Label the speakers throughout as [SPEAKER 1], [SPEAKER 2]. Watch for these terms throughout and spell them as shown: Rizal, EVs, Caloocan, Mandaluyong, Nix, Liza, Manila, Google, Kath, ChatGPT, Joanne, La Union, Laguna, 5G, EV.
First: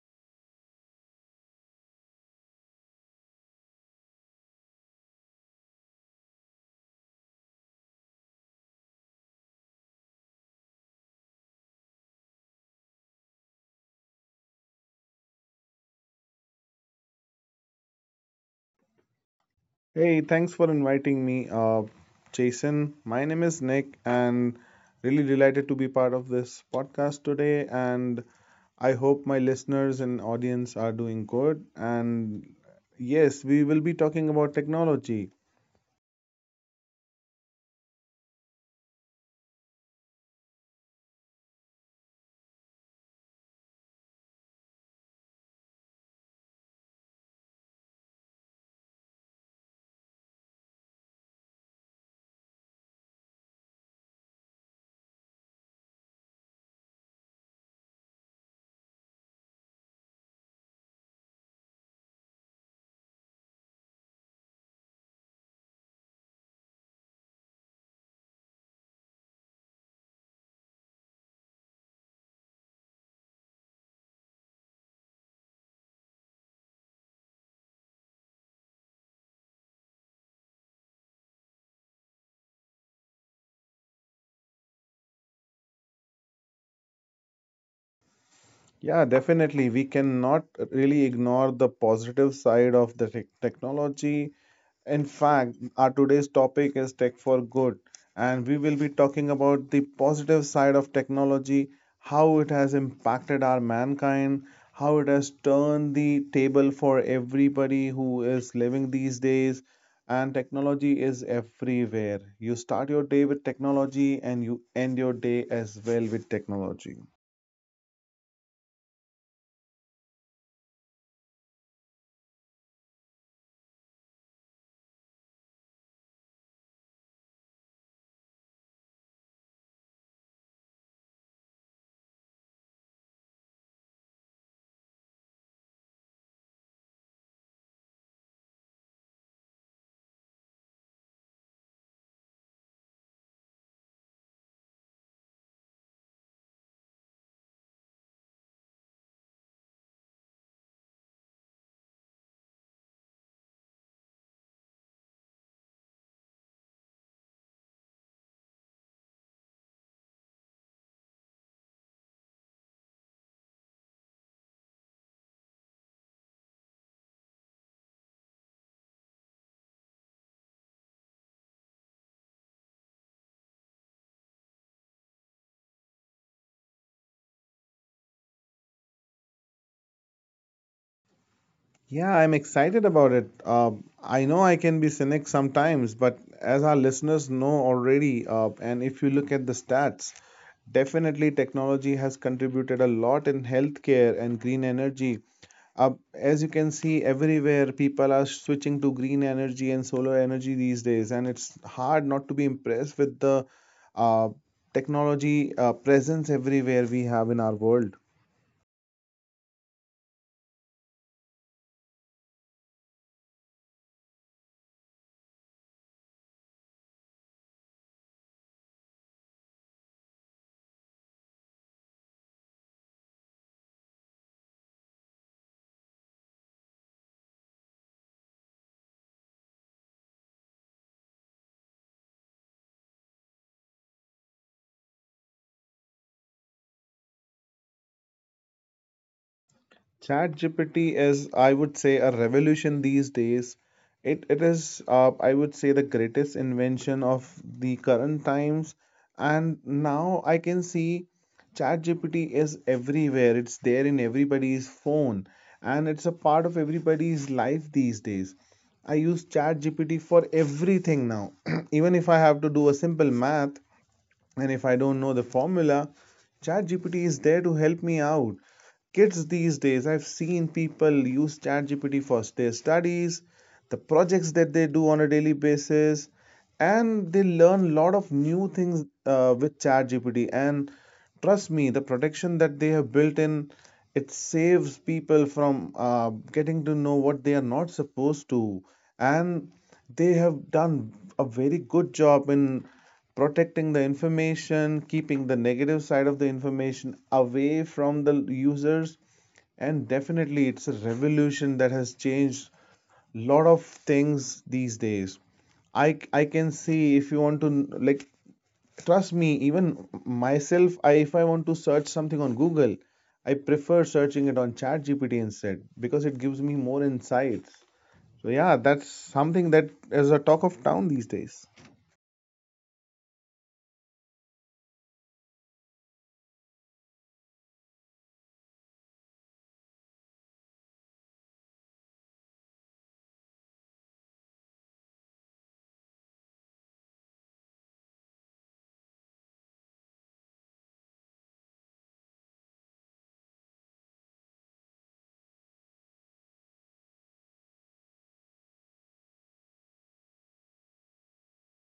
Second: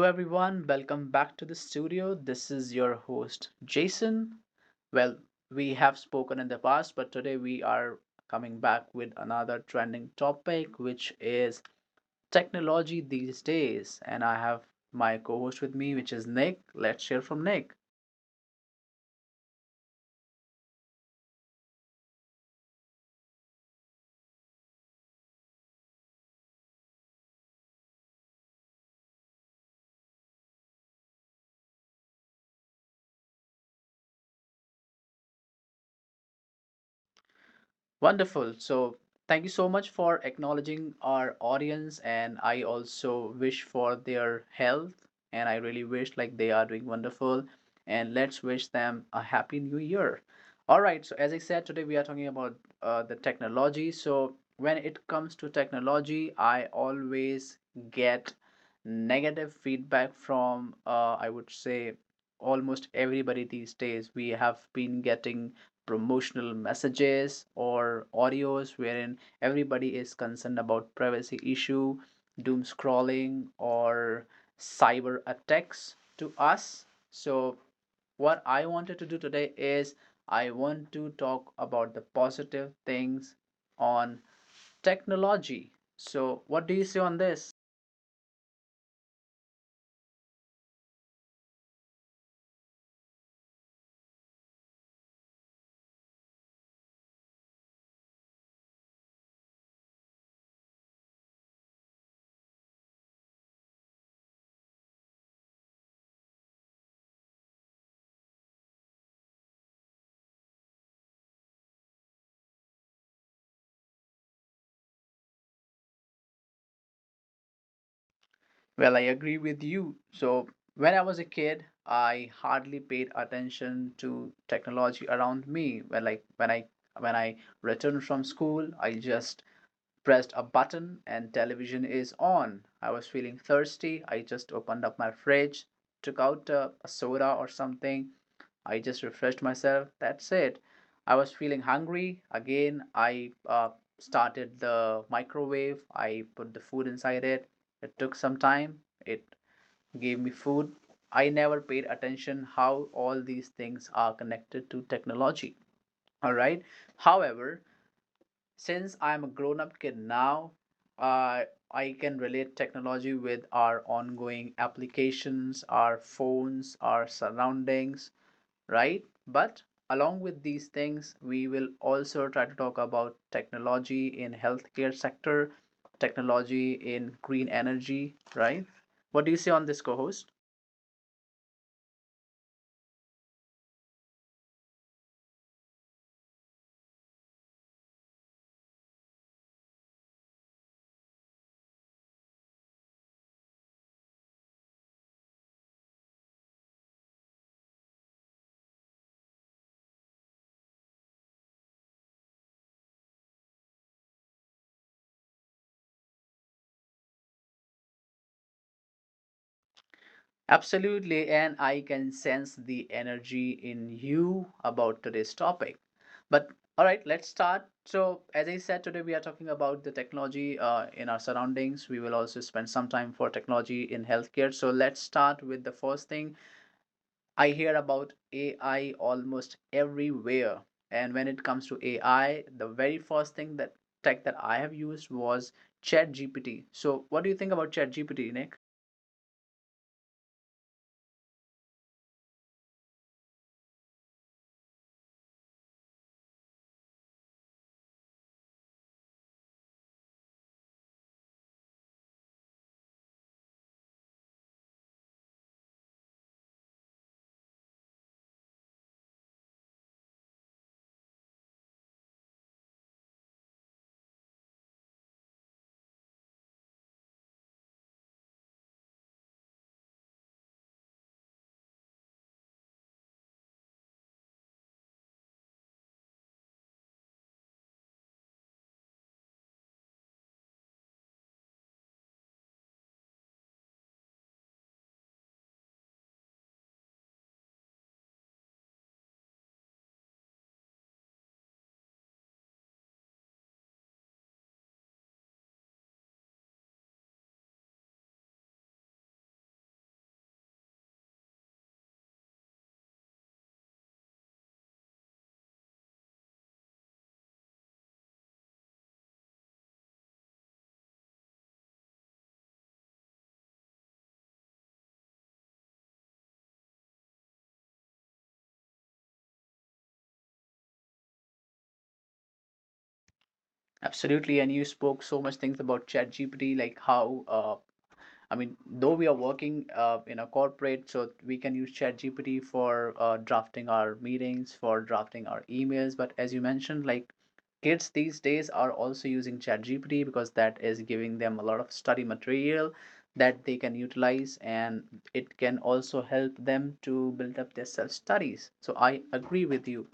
[SPEAKER 1] everyone. Welcome back to the studio. This is your host, Jason. Well, we have spoken in the past, but today we are coming back with another trending topic, which is technology these days. And I have my co host with me, which is Nick. Let's hear from Nick.
[SPEAKER 2] Hey, thanks for inviting me, Jason. My name is Nick, and really delighted to be part of this podcast today. And I hope my listeners and audience are doing good. And yes, we will be talking about technology.
[SPEAKER 1] Wonderful. So, thank you so much for acknowledging our audience. And I also wish for their health. And I really wish like they are doing wonderful. And let's wish them a happy new year. All right. So, as I said, today we are talking about the technology. So, when it comes to technology, I always get negative feedback from, I would say, almost everybody these days. We have been getting promotional messages or audios wherein everybody is concerned about privacy issue, doom scrolling, or cyber attacks to us. So what I wanted to do today is I want to talk about the positive things on technology. So what do you say on this?
[SPEAKER 2] Yeah, definitely. We cannot really ignore the positive side of the technology. In fact, our today's topic is tech for good, and we will be talking about the positive side of technology, how it has impacted our mankind, how it has turned the table for everybody who is living these days. And technology is everywhere. You start your day with technology, and you end your day as well with technology.
[SPEAKER 1] Well, I agree with you. So, when I was a kid, I hardly paid attention to technology around me. When I returned from school, I just pressed a button and television is on. I was feeling thirsty. I just opened up my fridge, took out a soda or something. I just refreshed myself. That's it. I was feeling hungry. Again, I started the microwave. I put the food inside it. It took some time. It gave me food. I never paid attention how all these things are connected to technology. All right. However, since I'm a grown up kid now, uh, I can relate technology with our ongoing applications, our phones, our surroundings, right? But along with these things, we will also try to talk about technology in healthcare sector, technology in green energy, right? What do you say on this, co-host?
[SPEAKER 2] Yeah, I'm excited about it. I know I can be cynic sometimes, but as our listeners know already, and if you look at the stats, definitely technology has contributed a lot in healthcare and green energy. As you can see, everywhere people are switching to green energy and solar energy these days, and it's hard not to be impressed with the uh, technology presence everywhere we have in our world.
[SPEAKER 1] Absolutely, and I can sense the energy in you about today's topic. But all right, let's start. So, as I said, today we are talking about the technology in our surroundings. We will also spend some time for technology in healthcare. So, let's start with the first thing. I hear about AI almost everywhere. And when it comes to AI, the very first thing that tech that I have used was ChatGPT. So, what do you think about ChatGPT, Nick?
[SPEAKER 2] ChatGPT is, I would say, a revolution these days. It is, I would say, the greatest invention of the current times. And now I can see ChatGPT is everywhere. It's there in everybody's phone, and it's a part of everybody's life these days. I use ChatGPT for everything now. Even if I have to do a simple math, and if I don't know the formula, ChatGPT is there to help me out. Kids these days, I've seen people use ChatGPT for their studies, the projects that they do on a daily basis, and they learn a lot of new things with ChatGPT. And trust me, the protection that they have built in, it saves people from getting to know what they are not supposed to. And they have done a very good job in protecting the information, keeping the negative side of the information away from the users, and definitely it's a revolution that has changed a lot of things these days. I can see if you want to like trust me even myself I if I want to search something on Google, I prefer searching it on ChatGPT instead because it gives me more insights. So yeah, that's something that is a talk of town these days.
[SPEAKER 1] Absolutely, and you spoke so much things about ChatGPT, like how, I mean, though we are working in a corporate, so we can use ChatGPT for drafting our meetings, for drafting our emails. But as you mentioned, like kids these days are also using ChatGPT because that is giving them a lot of study material that they can utilize, and it can also help them to build up their self studies. So I agree with you.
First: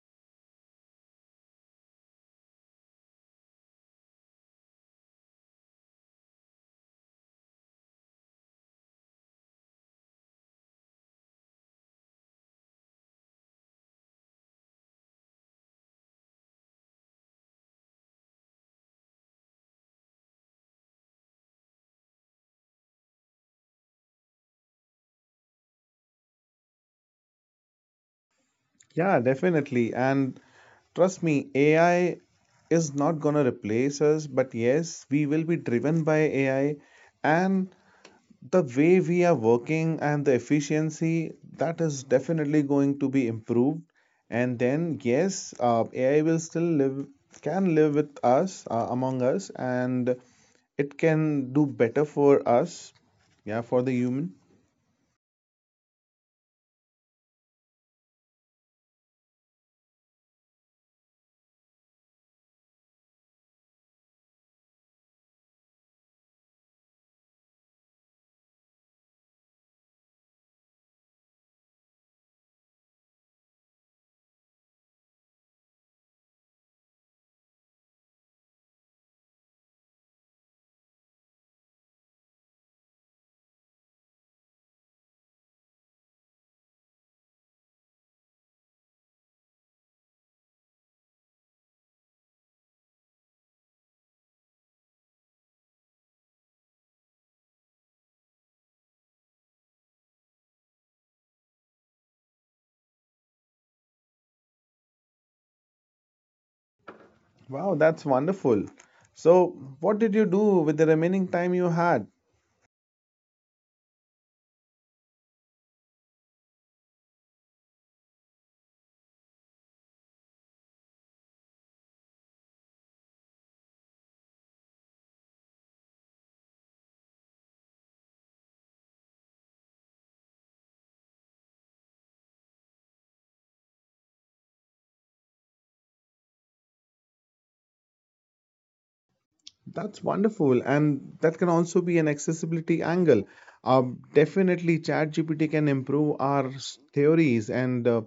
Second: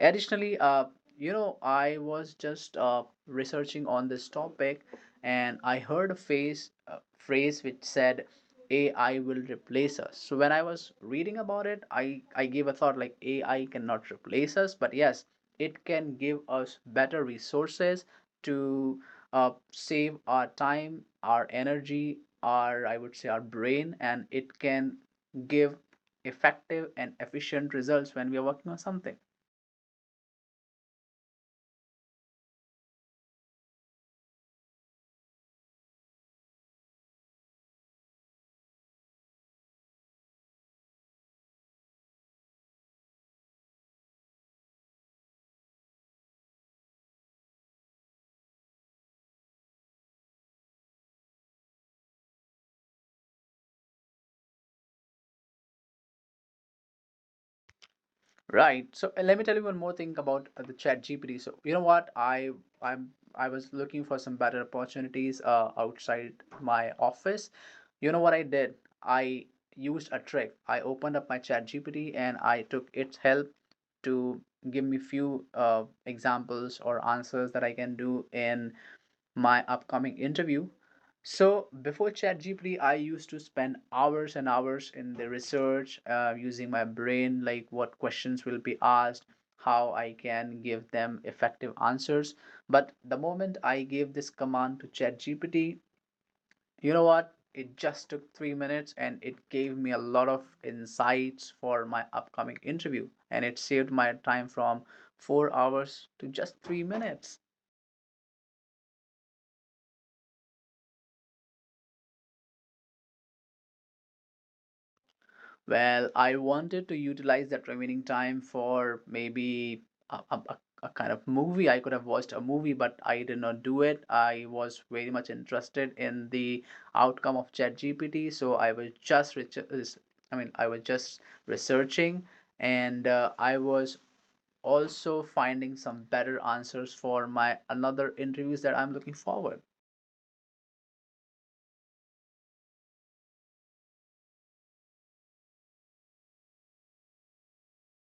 [SPEAKER 1] Additionally, I was just researching on this topic and I heard a phrase which said AI will replace us. So when I was reading about it, I gave a thought like AI cannot replace us, but yes, it can give us better resources to, save our time, our energy, our, I would say, our brain, and it can give effective and efficient results when we are working on something.
[SPEAKER 2] Yeah, definitely. And trust me, AI is not going to replace us, but yes, we will be driven by AI. And the way we are working and the efficiency, that is definitely going to be improved. And then, yes, AI will still live, can live with us, among us, and it can do better for us, yeah, for the human.
[SPEAKER 1] Right. So let me tell you one more thing about the Chat GPT. So you know what? I I'm I was looking for some better opportunities outside my office. You know what I did? I used a trick. I opened up my Chat GPT and I took its help to give me few examples or answers that I can do in my upcoming interview. So before ChatGPT, I used to spend hours and hours in the research, using my brain, like what questions will be asked, how I can give them effective answers. But the moment I gave this command to ChatGPT, you know what? It just took 3 minutes and it gave me a lot of insights for my upcoming interview. And it saved my time from 4 hours to just 3 minutes.
[SPEAKER 2] Wow, that's wonderful. So, what did you do with the remaining time you had?
[SPEAKER 1] Well, I wanted to utilize that remaining time for maybe a, a, a a kind of movie. I could have watched a movie, but I did not do it. I was very much interested in the outcome of ChatGPT, so I was just researching, and I was also finding some better answers for my another interviews that I'm looking forward.
[SPEAKER 2] That's wonderful, and that can also be an accessibility angle. Definitely, ChatGPT can improve our theories and uh,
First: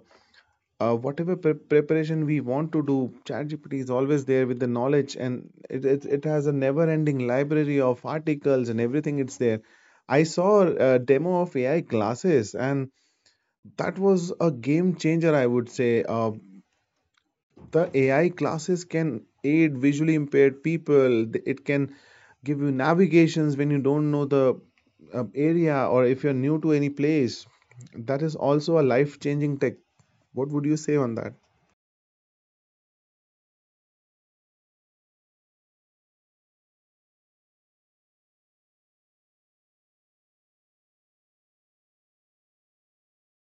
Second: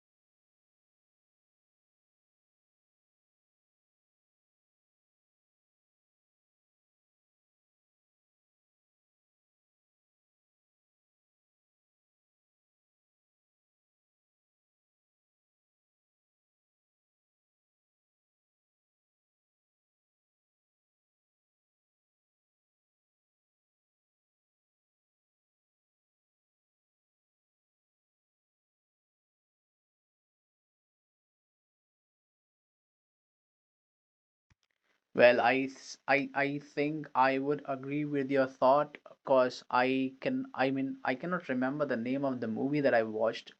[SPEAKER 2] uh, whatever preparation we want to do. ChatGPT is always there with the knowledge, and it has a never-ending library of articles and everything. It's there. I saw a demo of AI classes, and that was a game changer, I would say. The AI classes can aid visually impaired people. It can give you navigations when you don't know the area or if you're new to any place. That is also a life changing tech. What would you say on that?
[SPEAKER 1] Well, I think I would agree with your thought because I cannot remember the name of the movie that I watched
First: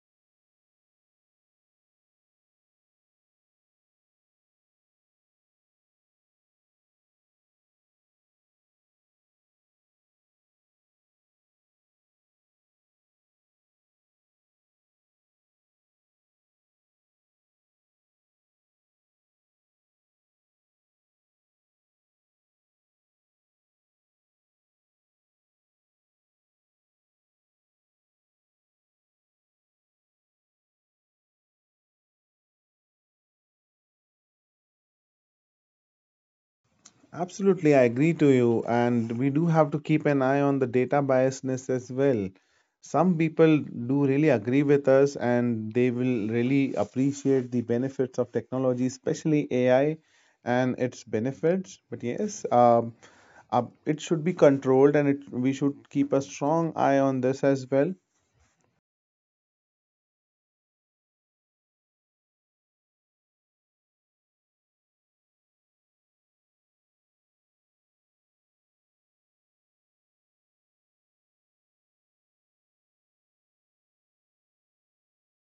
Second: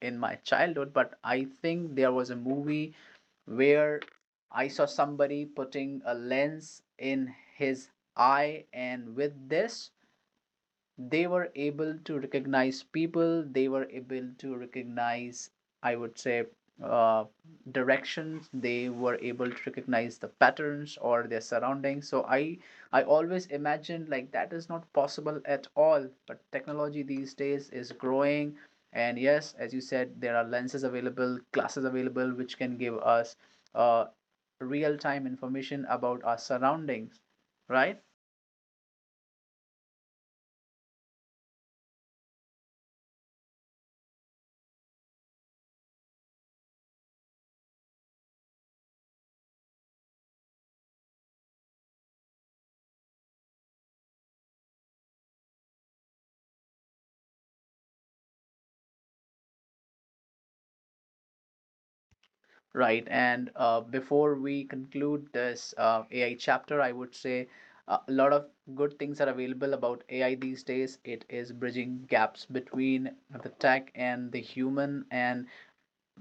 [SPEAKER 1] in my childhood, but I think there was a movie where I saw somebody putting a lens in his eye, and with this, they were able to recognize people, they were able to recognize, I would say, uh, directions, they were able to recognize the patterns or their surroundings. So I always imagined like that is not possible at all, but technology these days is growing. And yes, as you said, there are lenses available, glasses available, which can give us uh, real time information about our surroundings,
[SPEAKER 2] Absolutely, I
[SPEAKER 1] right?
[SPEAKER 2] agree to you. And we do have to keep an eye on the data biasness as well. Some people do really agree with us and they will really appreciate the benefits of technology, especially AI and its benefits. But yes, it should be controlled and we should keep a strong eye on this as well.
[SPEAKER 1] Right. And before we conclude this AI chapter, I would say a lot of good things are available about AI these days. It is bridging gaps between the tech and the human. And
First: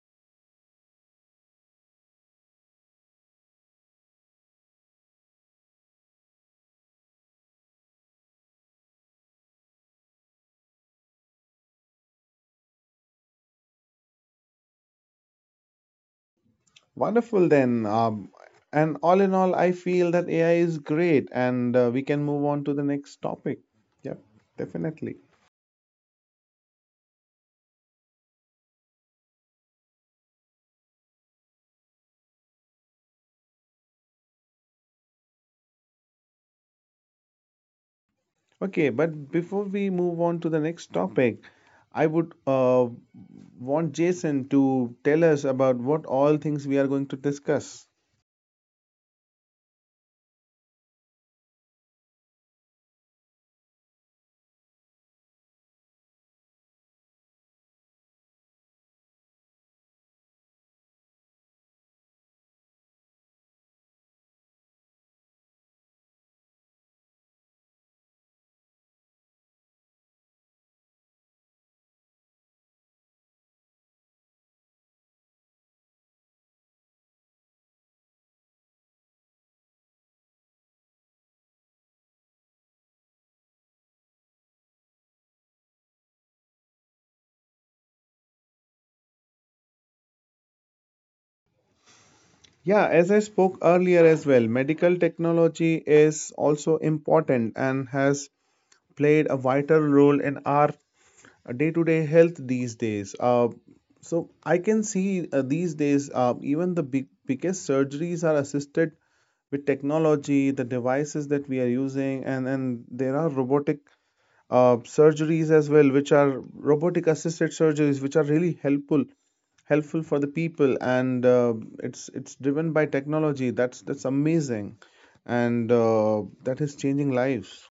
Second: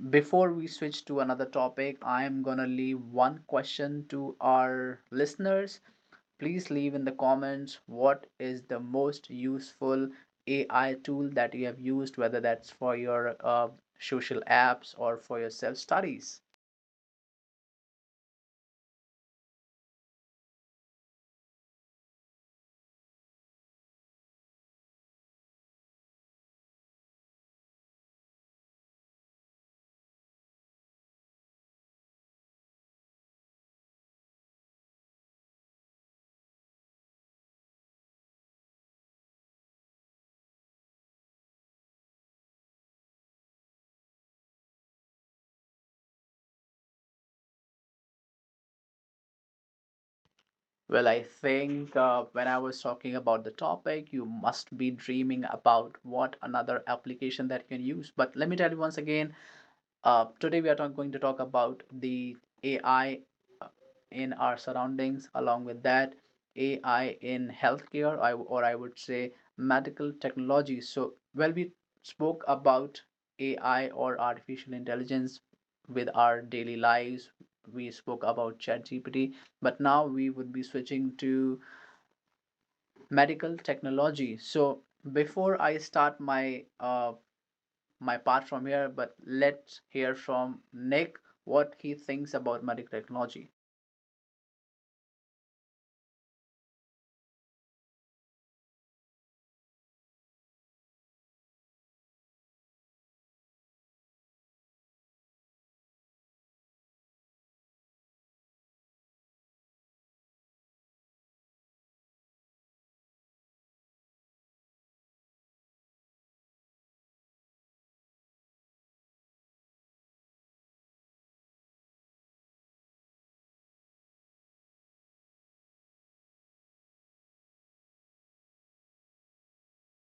[SPEAKER 1] before we switch to another topic, I am going to leave one question to our listeners. Please leave in the comments what is the most useful AI tool that you have used, whether that's for your social apps or for your self studies.
[SPEAKER 2] Wonderful then. And all in all, I feel that AI is great and we can move on to the next topic. Yep, definitely. Okay, but before we move on to the next topic, I would want Jason to tell us about what all things we are going to discuss.
[SPEAKER 1] Well, I think when I was talking about the topic, you must be dreaming about what another application that you can use. But let me tell you once again, today, we are going to talk about the AI, uh, in our surroundings, along with that, AI in healthcare, I would say medical technology. So, well, we spoke about AI or artificial intelligence with our daily lives. We spoke about ChatGPT, but now we would be switching to medical technology. So, before I start my my part from here, but let's hear from Nick what he thinks about medical technology.
[SPEAKER 2] Yeah, as I spoke earlier as well, medical technology is also important and has played a vital role in our day to day health these days. So I can see these days even the biggest surgeries are assisted with technology, the devices that we are using, and there are robotic surgeries as well, which are robotic assisted surgeries, which are really helpful for the people, and it's driven by technology. That's amazing, and that is changing lives.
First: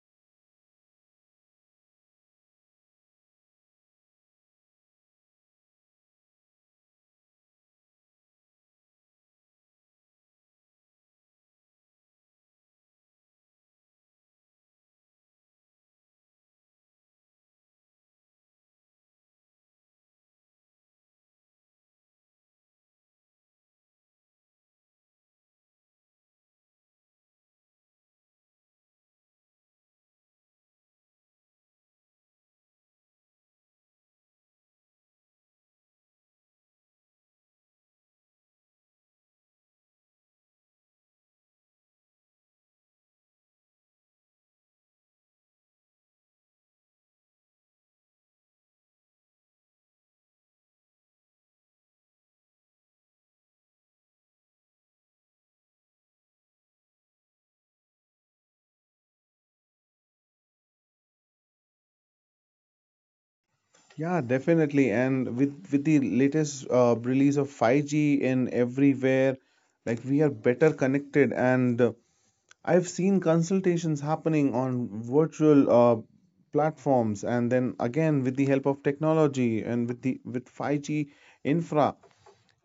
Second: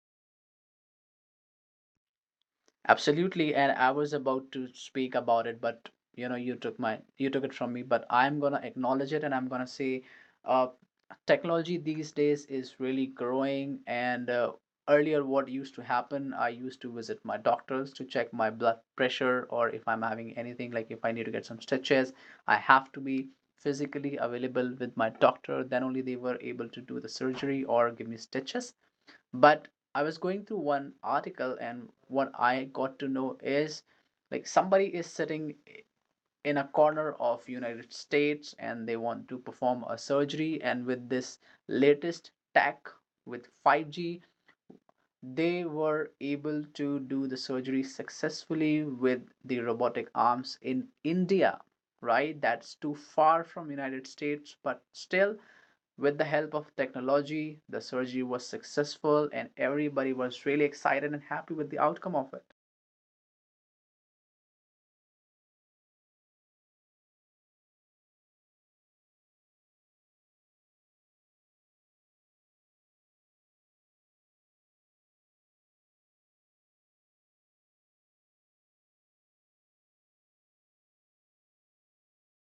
[SPEAKER 1] Absolutely, and I was about to speak about it, but you know, you took it from me. But I'm gonna acknowledge it, and I'm gonna say, uh, technology these days is really growing. And earlier, what used to happen, I used to visit my doctors to check my blood pressure or if I'm having anything, like if I need to get some stitches, I have to be physically available with my doctor. Then only they were able to do the surgery or give me stitches. But I was going through one article and what I got to know is like somebody is sitting in a corner of United States and they want to perform a surgery, and with this latest tech with 5G they were able to do the surgery successfully with the robotic arms in India. Right, that's too far from United States, but still with the help of technology, the surgery was successful and everybody was really excited and happy with the outcome of it.
[SPEAKER 2] Yeah, definitely. And with the latest release of 5G in everywhere, like we are better connected. And I've seen consultations happening on virtual platforms, and then again with the help of technology and with 5G infra,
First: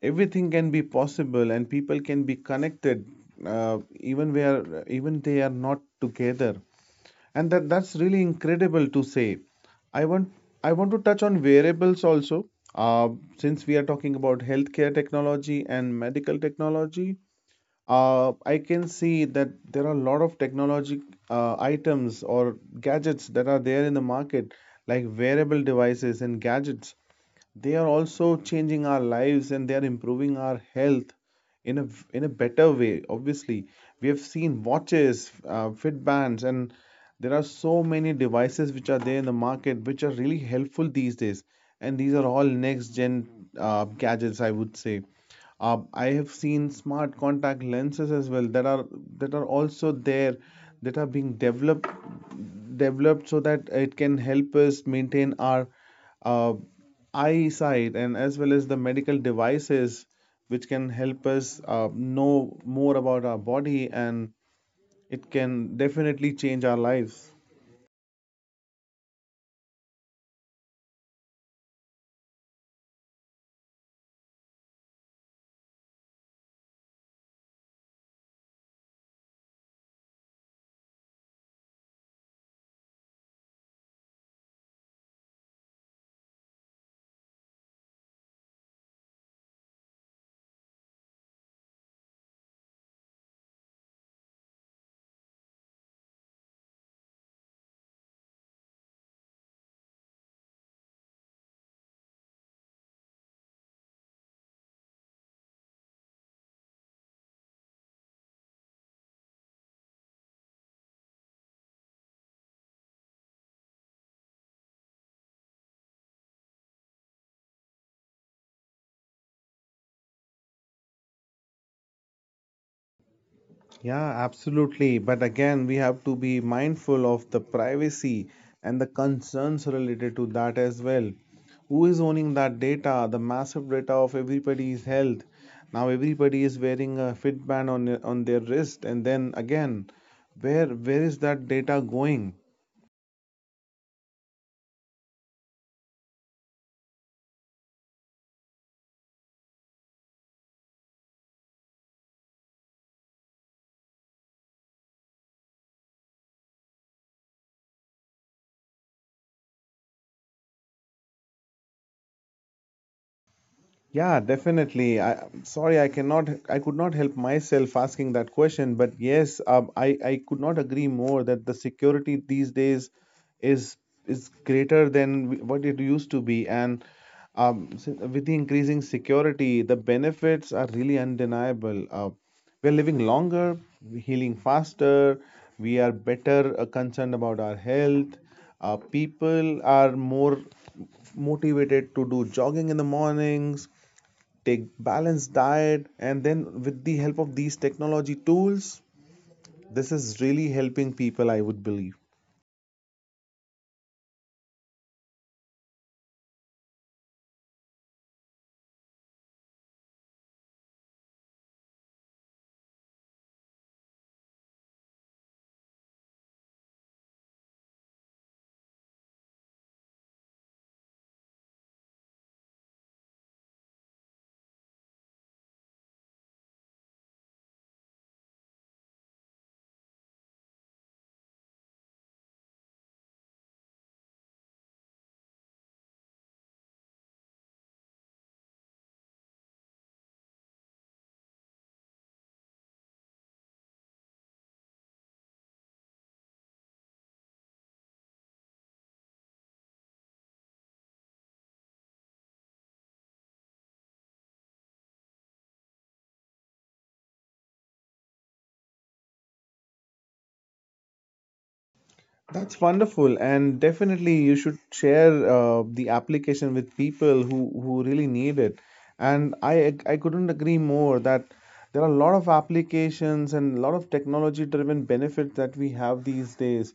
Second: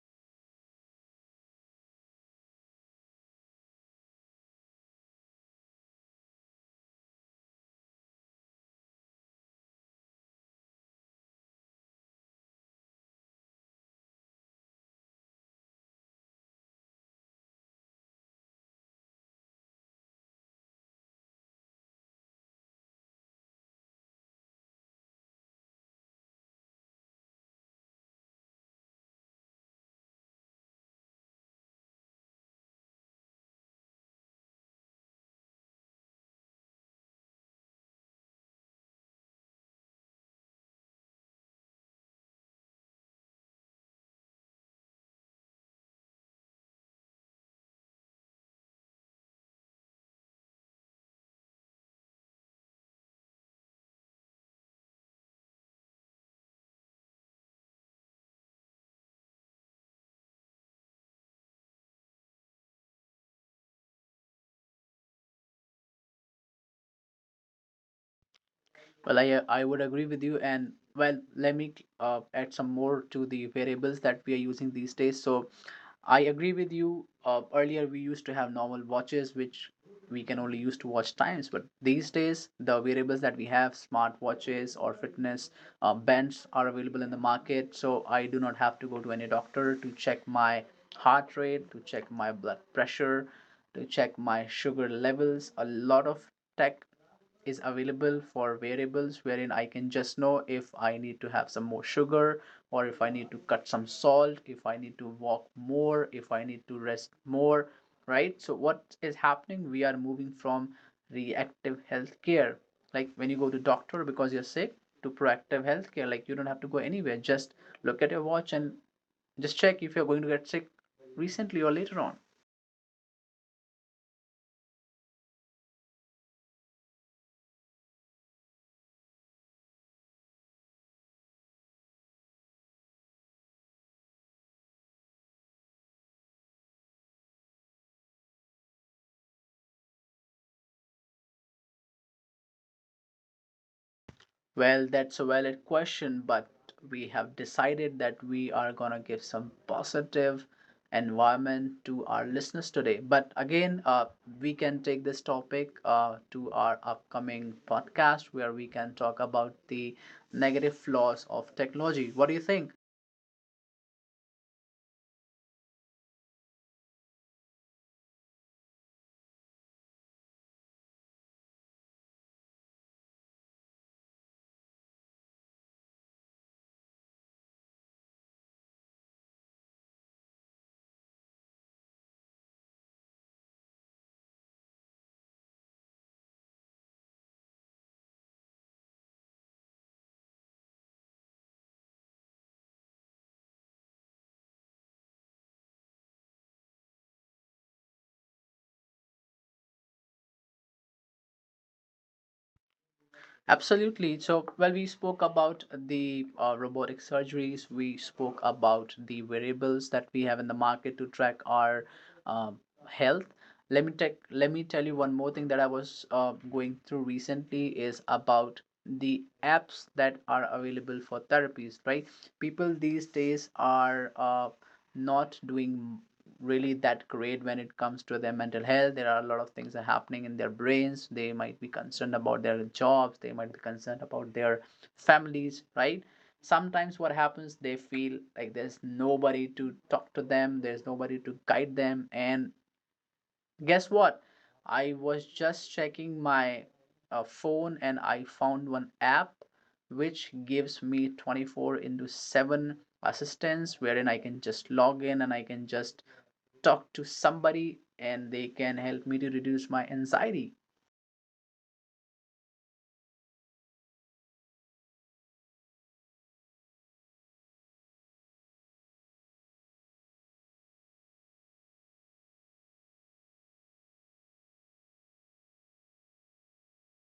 [SPEAKER 2] everything can be possible, and people can be connected even where even they are not together, and that's really incredible to say. I want i want to touch on variables also. uh, since we are talking about healthcare technology and medical technology, I can see that there are a lot of technology items or gadgets that are there in the market, like wearable devices and gadgets. They are also changing our lives and they are improving our health in a in a better way. Obviously, we have seen watches, fit bands, and there are so many devices which are there in the market which are really helpful these days, and these are all next gen gadgets, I would say. I have seen smart contact lenses as well that are also there, that are being developed so that it can help us maintain our uh, eyesight, and as well as the medical devices which can help us know more about our body, and it can definitely change our lives.
[SPEAKER 1] Well, I would agree with you, and well, let me add some more to the variables that we are using these days. So, I agree with you. Earlier, we used to have normal watches, which we can only use to watch times. But these days, the variables that we have, smart watches or fitness bands, are available in the market. So I do not have to go to any doctor to check my heart rate, to check my blood pressure, to check my sugar levels. A lot of tech is available for variables wherein I can just know if I need to have some more sugar or if I need to cut some salt, if I need to walk more, if I need to rest more, right? So, what is happening? We are moving from reactive healthcare, like when you go to doctor because you're sick, to proactive healthcare. Like you don't have to go anywhere. Just look at your watch and just check if you're going to get sick recently or later on.
[SPEAKER 2] Yeah, absolutely, but again we have to be mindful of the privacy and the concerns related to that as well. Who is owning that data, the massive data of everybody's health? Now everybody is wearing a fitband on their wrist, and then again, where is that data going?
[SPEAKER 1] Well, that's a valid question, but we have decided that we are going to give some positive environment to our listeners today. But again, we can take this topic to our upcoming podcast where we can talk about the negative flaws of technology. What do you think?
[SPEAKER 2] Yeah, definitely. I'm sorry, I could not help myself asking that question, but yes, I could not agree more that the security these days is greater than what it used to be, and with the increasing security, the benefits are really undeniable. We're living longer, we're healing faster, we are better concerned about our health. People are more motivated to do jogging in the mornings, take balanced diet, and then with the help of these technology tools, this is really helping people, I would believe.
[SPEAKER 1] Absolutely. So, well, we spoke about the robotic surgeries. We spoke about the variables that we have in the market to track our um health. Let me tell you one more thing that I was going through recently is about the apps that are available for therapies. Right, people these days are not doing really that great when it comes to their mental health. There are a lot of things that are happening in their brains. They might be concerned about their jobs, they might be concerned about their families, right? Sometimes what happens, they feel like there's nobody to talk to them, there's nobody to guide them. And guess what? I was just checking my phone and I found one app which gives me 24 into 7 assistance, wherein I can just log in and I can just talk to somebody and they can help me to reduce my anxiety.
[SPEAKER 2] That's wonderful, and definitely you should share the application with people who really need it. And I couldn't agree more that there are a lot of applications and a lot of technology driven benefits that we have these days.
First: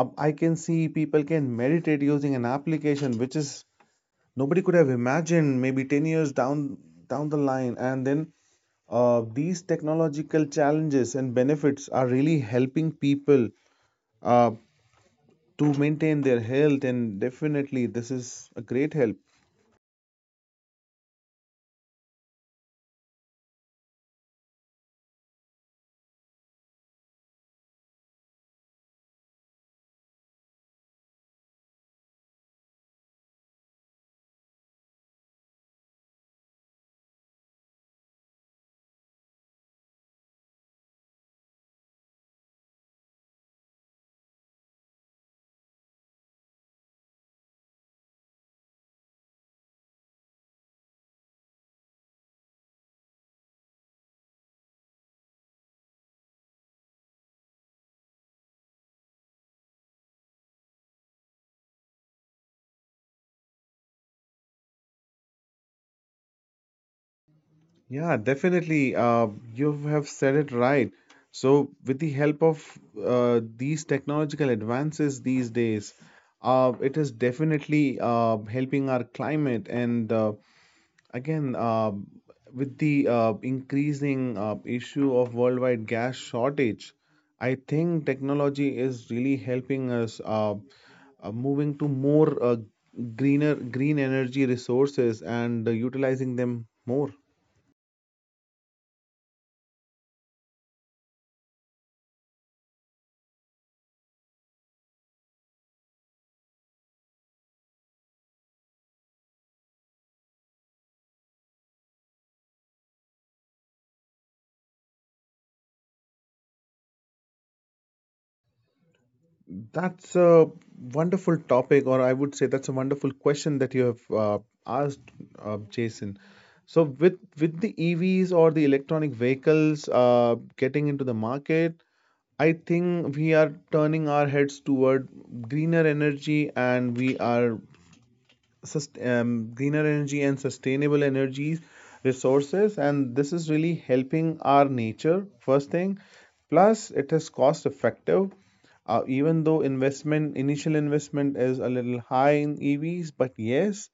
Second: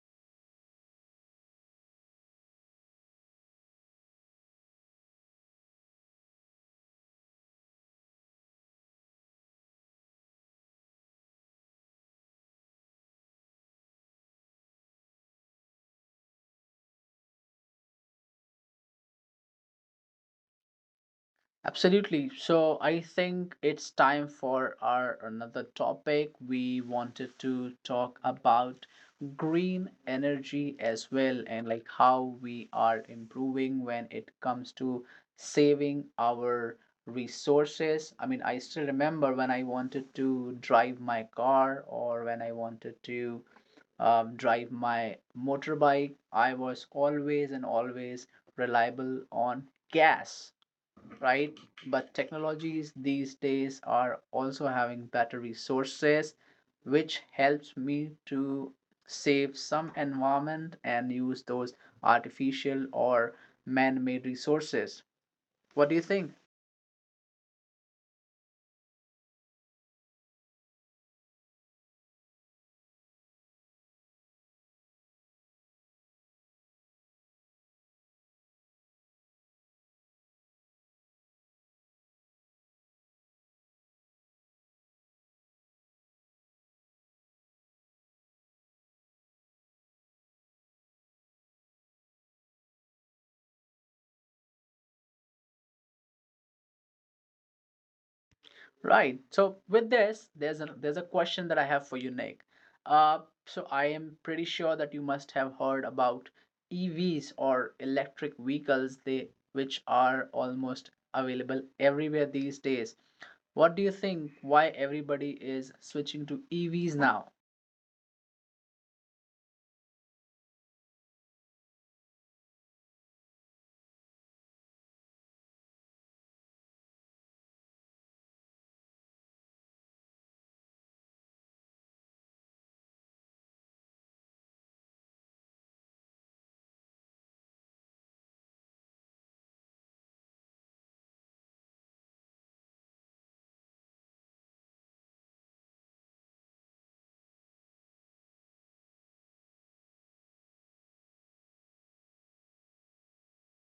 [SPEAKER 2] I can see people can meditate using an application, which is nobody could have imagined maybe 10 years down the line. And then these technological challenges and benefits are really helping people uh, to maintain their health, and definitely this is a great help.
[SPEAKER 1] Absolutely. So I think it's time for our another topic. We wanted to talk about green energy as well, and like how we are improving when it comes to saving our resources. I mean, I still remember when I wanted to drive my car or when I wanted to drive my motorbike, I was always and always reliable on gas, right? But technologies these days are also having better resources, which helps me to save some environment and use those artificial or man-made resources. What do you think?
[SPEAKER 2] Yeah, definitely. You have said it right. So with the help of these technological advances these days, it is definitely helping our climate. And Again, um with the increasing issue of worldwide gas shortage, I think technology is really helping us moving to more green energy resources and utilizing them more.
[SPEAKER 1] Right. So with this, there's a question that I have for you, Nick. Uh, so I am pretty sure that you must have heard about EVs or electric vehicles, they which are almost available everywhere these days. What do you think, why everybody is switching to EVs now?
[SPEAKER 2] That's a wonderful topic, or I would say that's a wonderful question that you have asked, Jason. So with the EVs or the electronic vehicles getting into the market, I think we are turning our heads toward greener energy, and we are sust- greener energy and sustainable energy resources, and this is really helping our nature, first thing. Plus, it is cost effective. Even though investment initial investment is a little high in EVs, but yes,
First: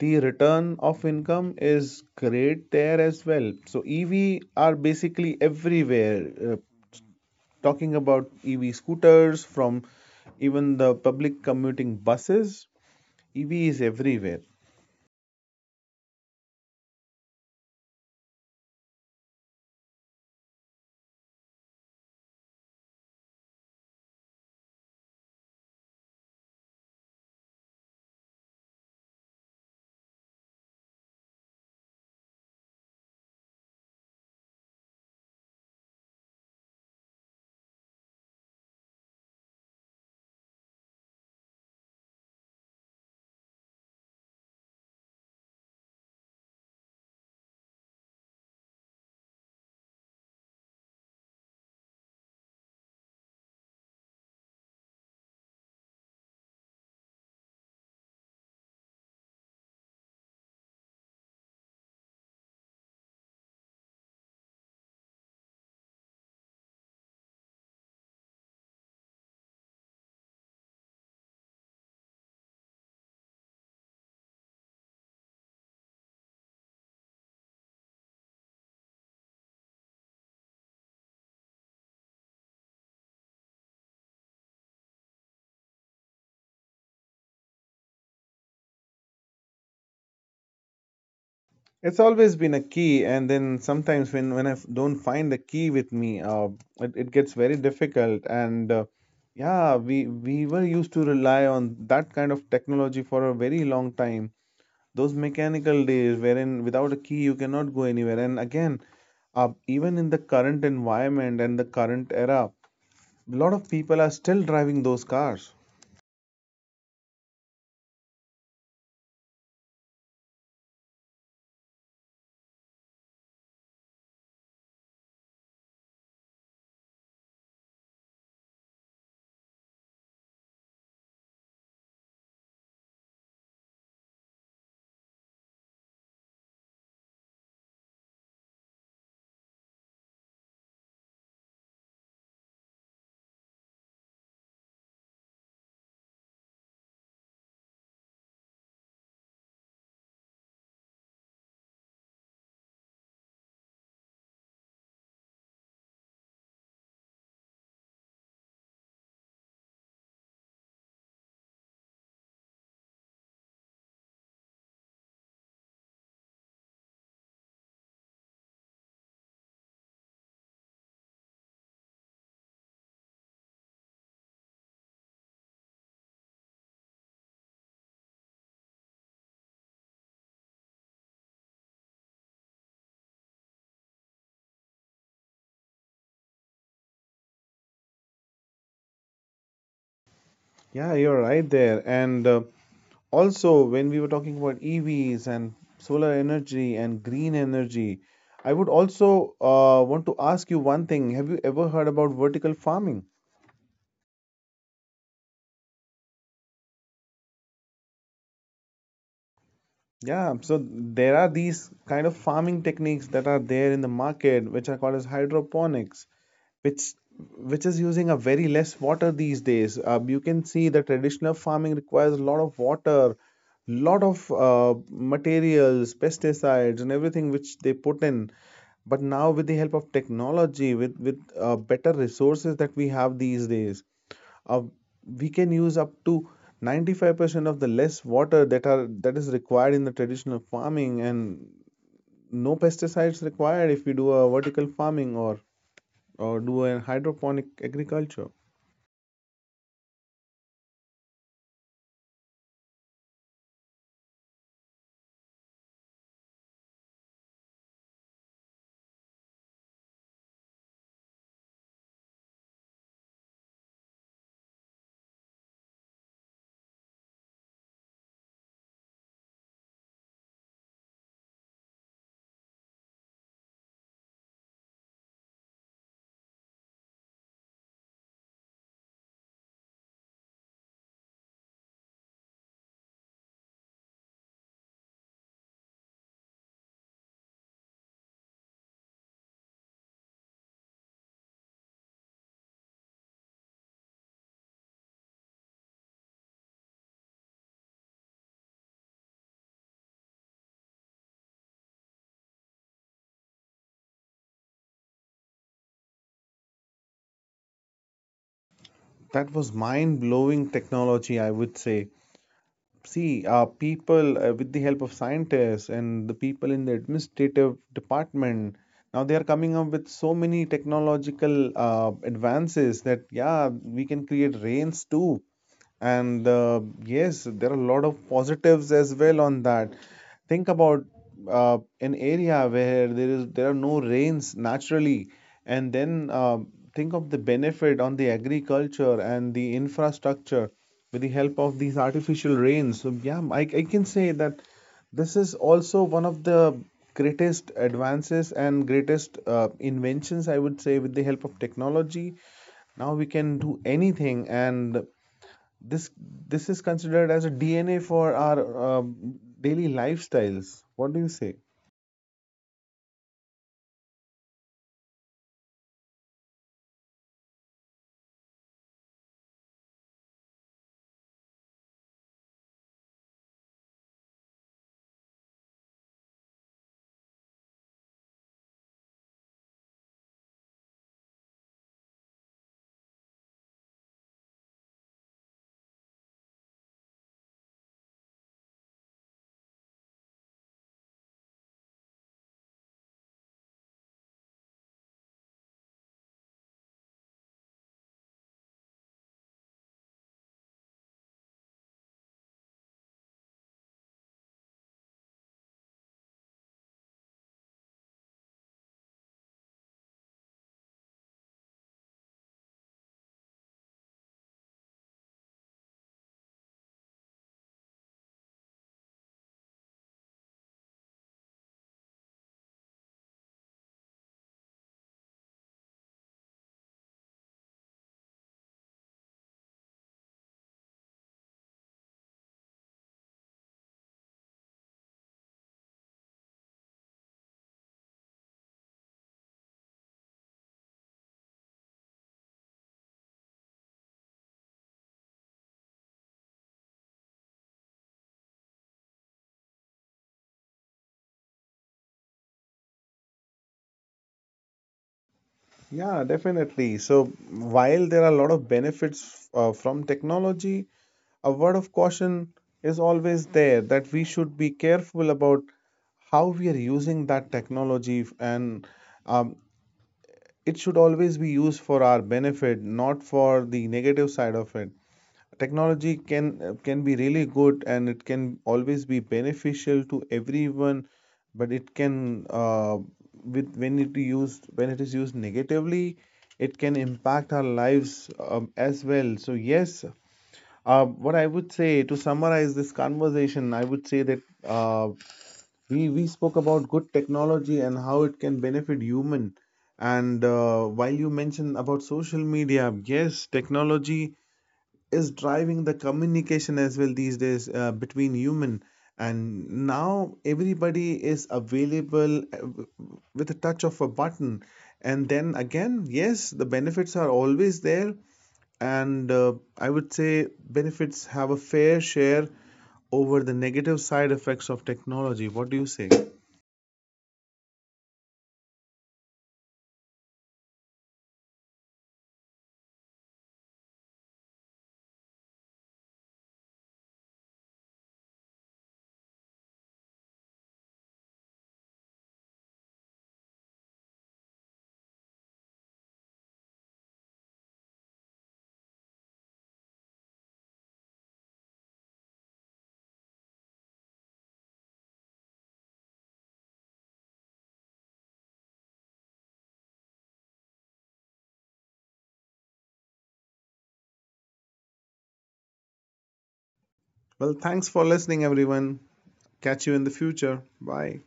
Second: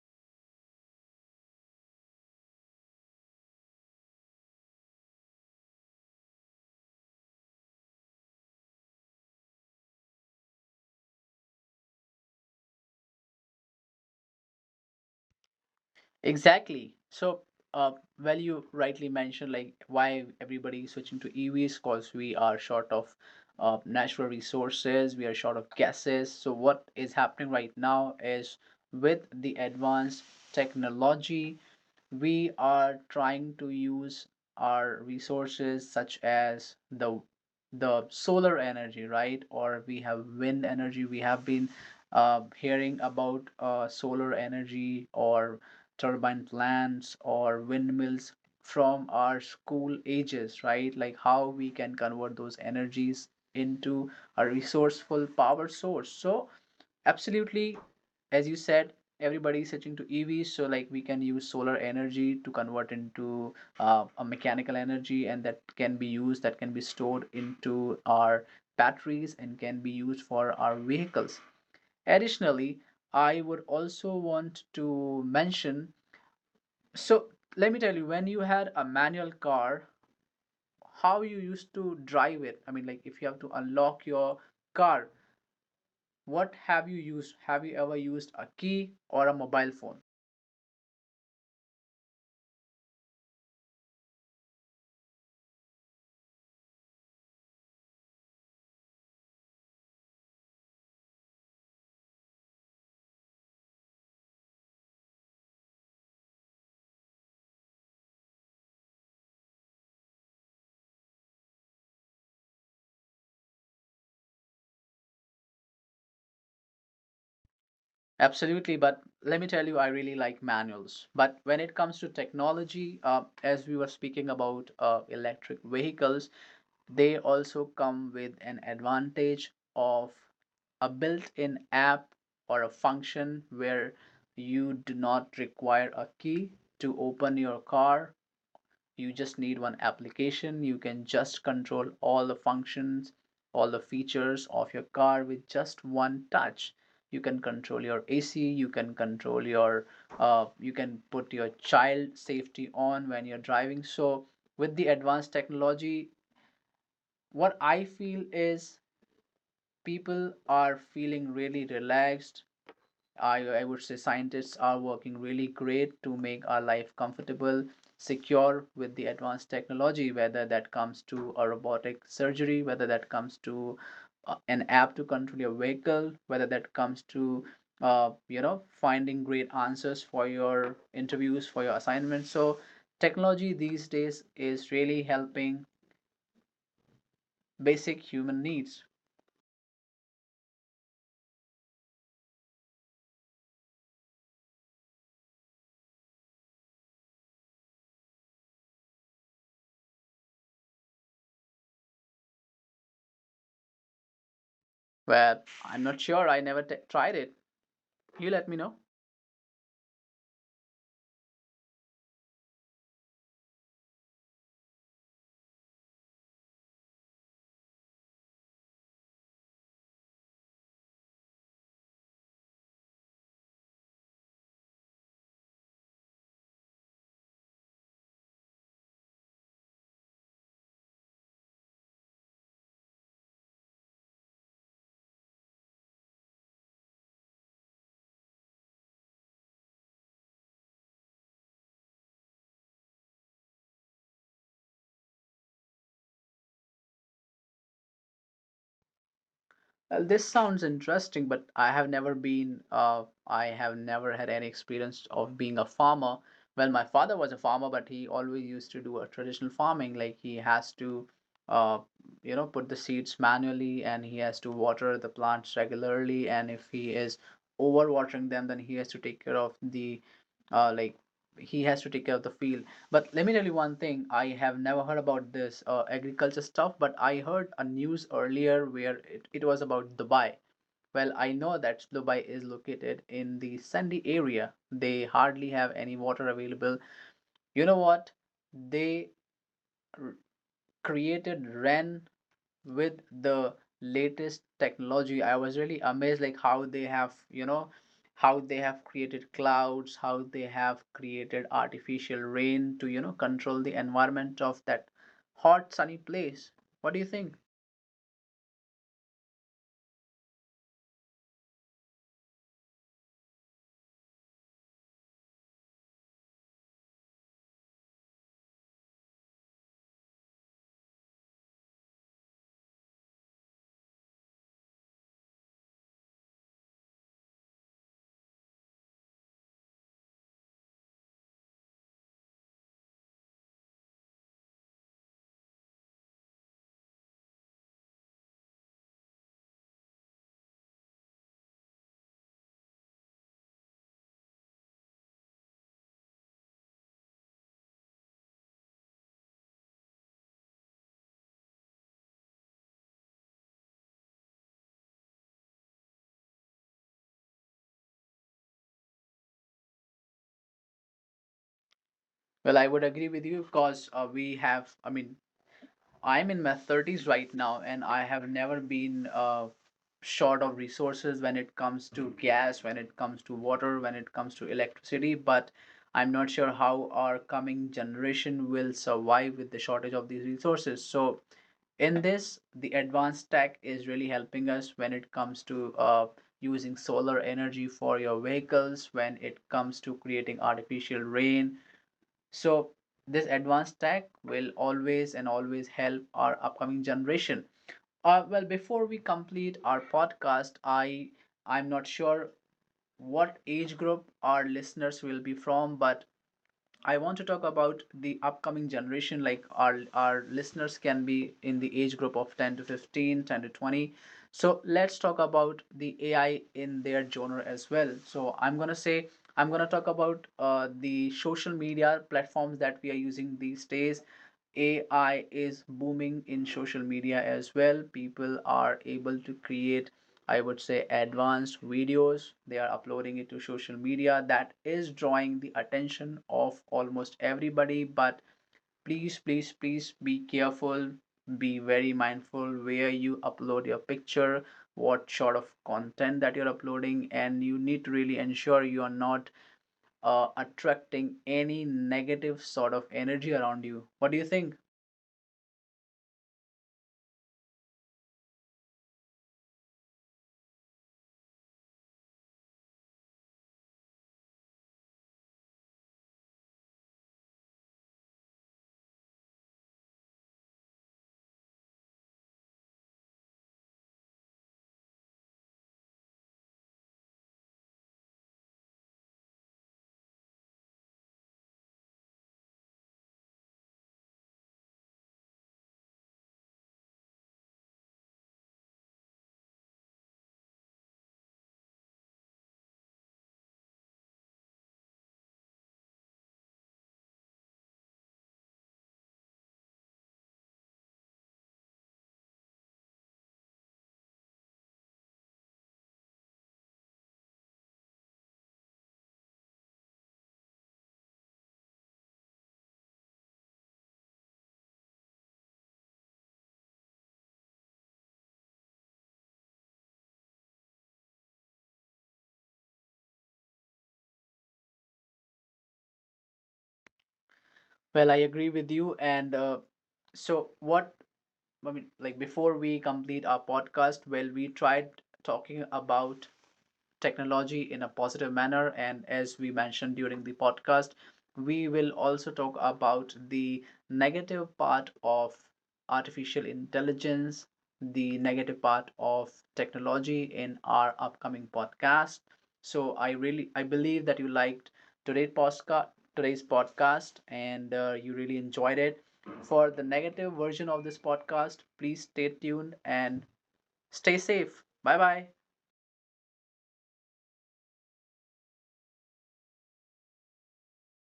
[SPEAKER 2] the return of income is great there as well. So EV are basically everywhere. Talking about EV scooters from even the public commuting buses, EV is everywhere.
[SPEAKER 1] Exactly. So, uh, well, you rightly mentioned like why everybody is switching to EVs because we are short of natural resources, we are short of gases. So, what is happening right now is with the advanced technology we are trying to use our resources such as the solar energy, right? Or we have wind energy. We have been hearing about solar energy or turbine plants or windmills from our school ages, right? Like how we can convert those energies into a resourceful power source. So absolutely, as you said, everybody is switching to EVs, so like we can use solar energy to convert into a mechanical energy, and that can be used, that can be stored into our batteries and can be used for our vehicles. Additionally, I would also want to mention, so let me tell you, when you had a manual car, how you used to drive it. I mean, like if you have to unlock your car, what have you used? Have you ever used a key or a mobile phone?
[SPEAKER 2] It's always been a key, and then sometimes when I don't find the key with me, it gets very difficult. And yeah, we were used to rely on that kind of technology for a very long time. Those mechanical days, wherein without a key you cannot go anywhere. And again, even in the current environment and the current era, a lot of people are still driving those cars.
[SPEAKER 1] Absolutely, but let me tell you, I really like manuals. But when it comes to technology, as we were speaking about electric vehicles, they also come with an advantage of a built-in app or a function where you do not require a key to open your car. You just need one application. You can just control all the functions, all the features of your car with just one touch. You can control your ac, you can control your you can put your child safety on when you're driving. So with the advanced technology, what I feel is people are feeling really relaxed. I would say scientists are working really great to make our life comfortable, secure with the advanced technology, whether that comes to a robotic surgery, whether that comes to an app to control your vehicle, whether that comes to finding great answers for your interviews, for your assignments. So technology these days is really helping basic human needs.
[SPEAKER 2] Yeah, you're right there, and. Also, when we were talking about EVs and solar energy and green energy, I would also want to ask you one thing. Have you ever heard about vertical farming?
[SPEAKER 1] Well, I'm not sure, I never tried it. You let me know.
[SPEAKER 2] Yeah, so there are these kind of farming techniques that are there in the market, which are called as hydroponics, which which is using a very less water these days. You can see the traditional farming requires a lot of water, lot of materials, pesticides, and everything which they put in. But now with the help of technology, with better resources that we have these days, uh, we can use up to 95% of the less water that are that is required in the traditional farming, and no pesticides required if we do a vertical farming or do a hydroponic agriculture.
[SPEAKER 1] Well, this sounds interesting, but I have never been, I have never had any experience of being a farmer. Well, my father was a farmer, but he always used to do a traditional farming. Like he has to, uh, put the seeds manually, and he has to water the plants regularly. And if he is overwatering them, then he has to take care of the uh, like he has to take care of the field. But let me tell you one thing, I have never heard about this agriculture stuff, but I heard a news earlier where it was about Dubai. Well, I know that Dubai is located in the sandy area. They hardly have any water available. You know what, they created rain with the latest technology. I was really amazed, like how they have, you know, how they have created clouds, how they have created artificial rain to, you know, control the environment of that hot sunny place. What do you think?
[SPEAKER 2] That was mind blowing technology, I would say. See, people with the help of scientists and the people in the administrative department, now they are coming up with so many technological advances that, yeah, we can create rains too. And yes, there are a lot of positives as well on that. Think about an area where there are no rains naturally, and then think of the benefit on the agriculture and the infrastructure with the help of these artificial rains. So, yeah, I can say that this is also one of the greatest advances and greatest inventions, I would say, with the help of technology. Now we can do anything, and this this is considered as a DNA for our uh, daily lifestyles. What do you say?
[SPEAKER 1] Well, I would agree with you, because we have, I mean, I'm in my 30s right now, and I have never been short of resources when it comes to gas, when it comes to water, when it comes to electricity. But I'm not sure how our coming generation will survive with the shortage of these resources. So, in this, the advanced tech is really helping us when it comes to using solar energy for your vehicles, when it comes to creating artificial rain. So this advanced tech will always and always help our upcoming generation. Well, before we complete our podcast, I'm not sure what age group our listeners will be from, but I want to talk about the upcoming generation. Like our listeners can be in the age group of 10 to 15, 10 to 20. So let's talk about the AI in their genre as well. So I'm gonna talk about the social media platforms that we are using these days. AI is booming in social media as well. People are able to create, I would say, advanced videos. They are uploading it to social media. That is drawing the attention of almost everybody. But please, please, please be careful. Be very mindful where you upload your picture, what sort of content that you're uploading, and you need to really ensure you are not attracting any negative sort of energy around you. What do you think?
[SPEAKER 2] Yeah, definitely. So while there are a lot of benefits from technology, a word of caution is always there that we should be careful about how we are using that technology f- and um, it should always be used for our benefit, not for the negative side of it. Technology can be really good, and it can always be beneficial to everyone, but it can with when it is used negatively, it can impact our lives as well. So yes, what I would say to summarize this conversation, I would say that we spoke about good technology and how it can benefit human. And while you mentioned about social media, yes, technology is driving the communication as well these days between human, and now everybody is available with a touch of a button. And then again, yes, the benefits are always there, and I would say benefits have a fair share over the negative side effects of technology. What do you say?
[SPEAKER 1] Well, I agree with you. And so, what I mean, like before we complete our podcast, well, we tried talking about technology in a positive manner. And as we mentioned during the podcast, we will also talk about the negative part of artificial intelligence, the negative part of technology in our upcoming podcast. So I believe that you liked today's podcast today's podcast, and you really enjoyed it. For the negative version of this podcast, please stay tuned and stay safe. Bye bye.
[SPEAKER 2] Well, thanks for listening, everyone. Catch you in the future. Bye.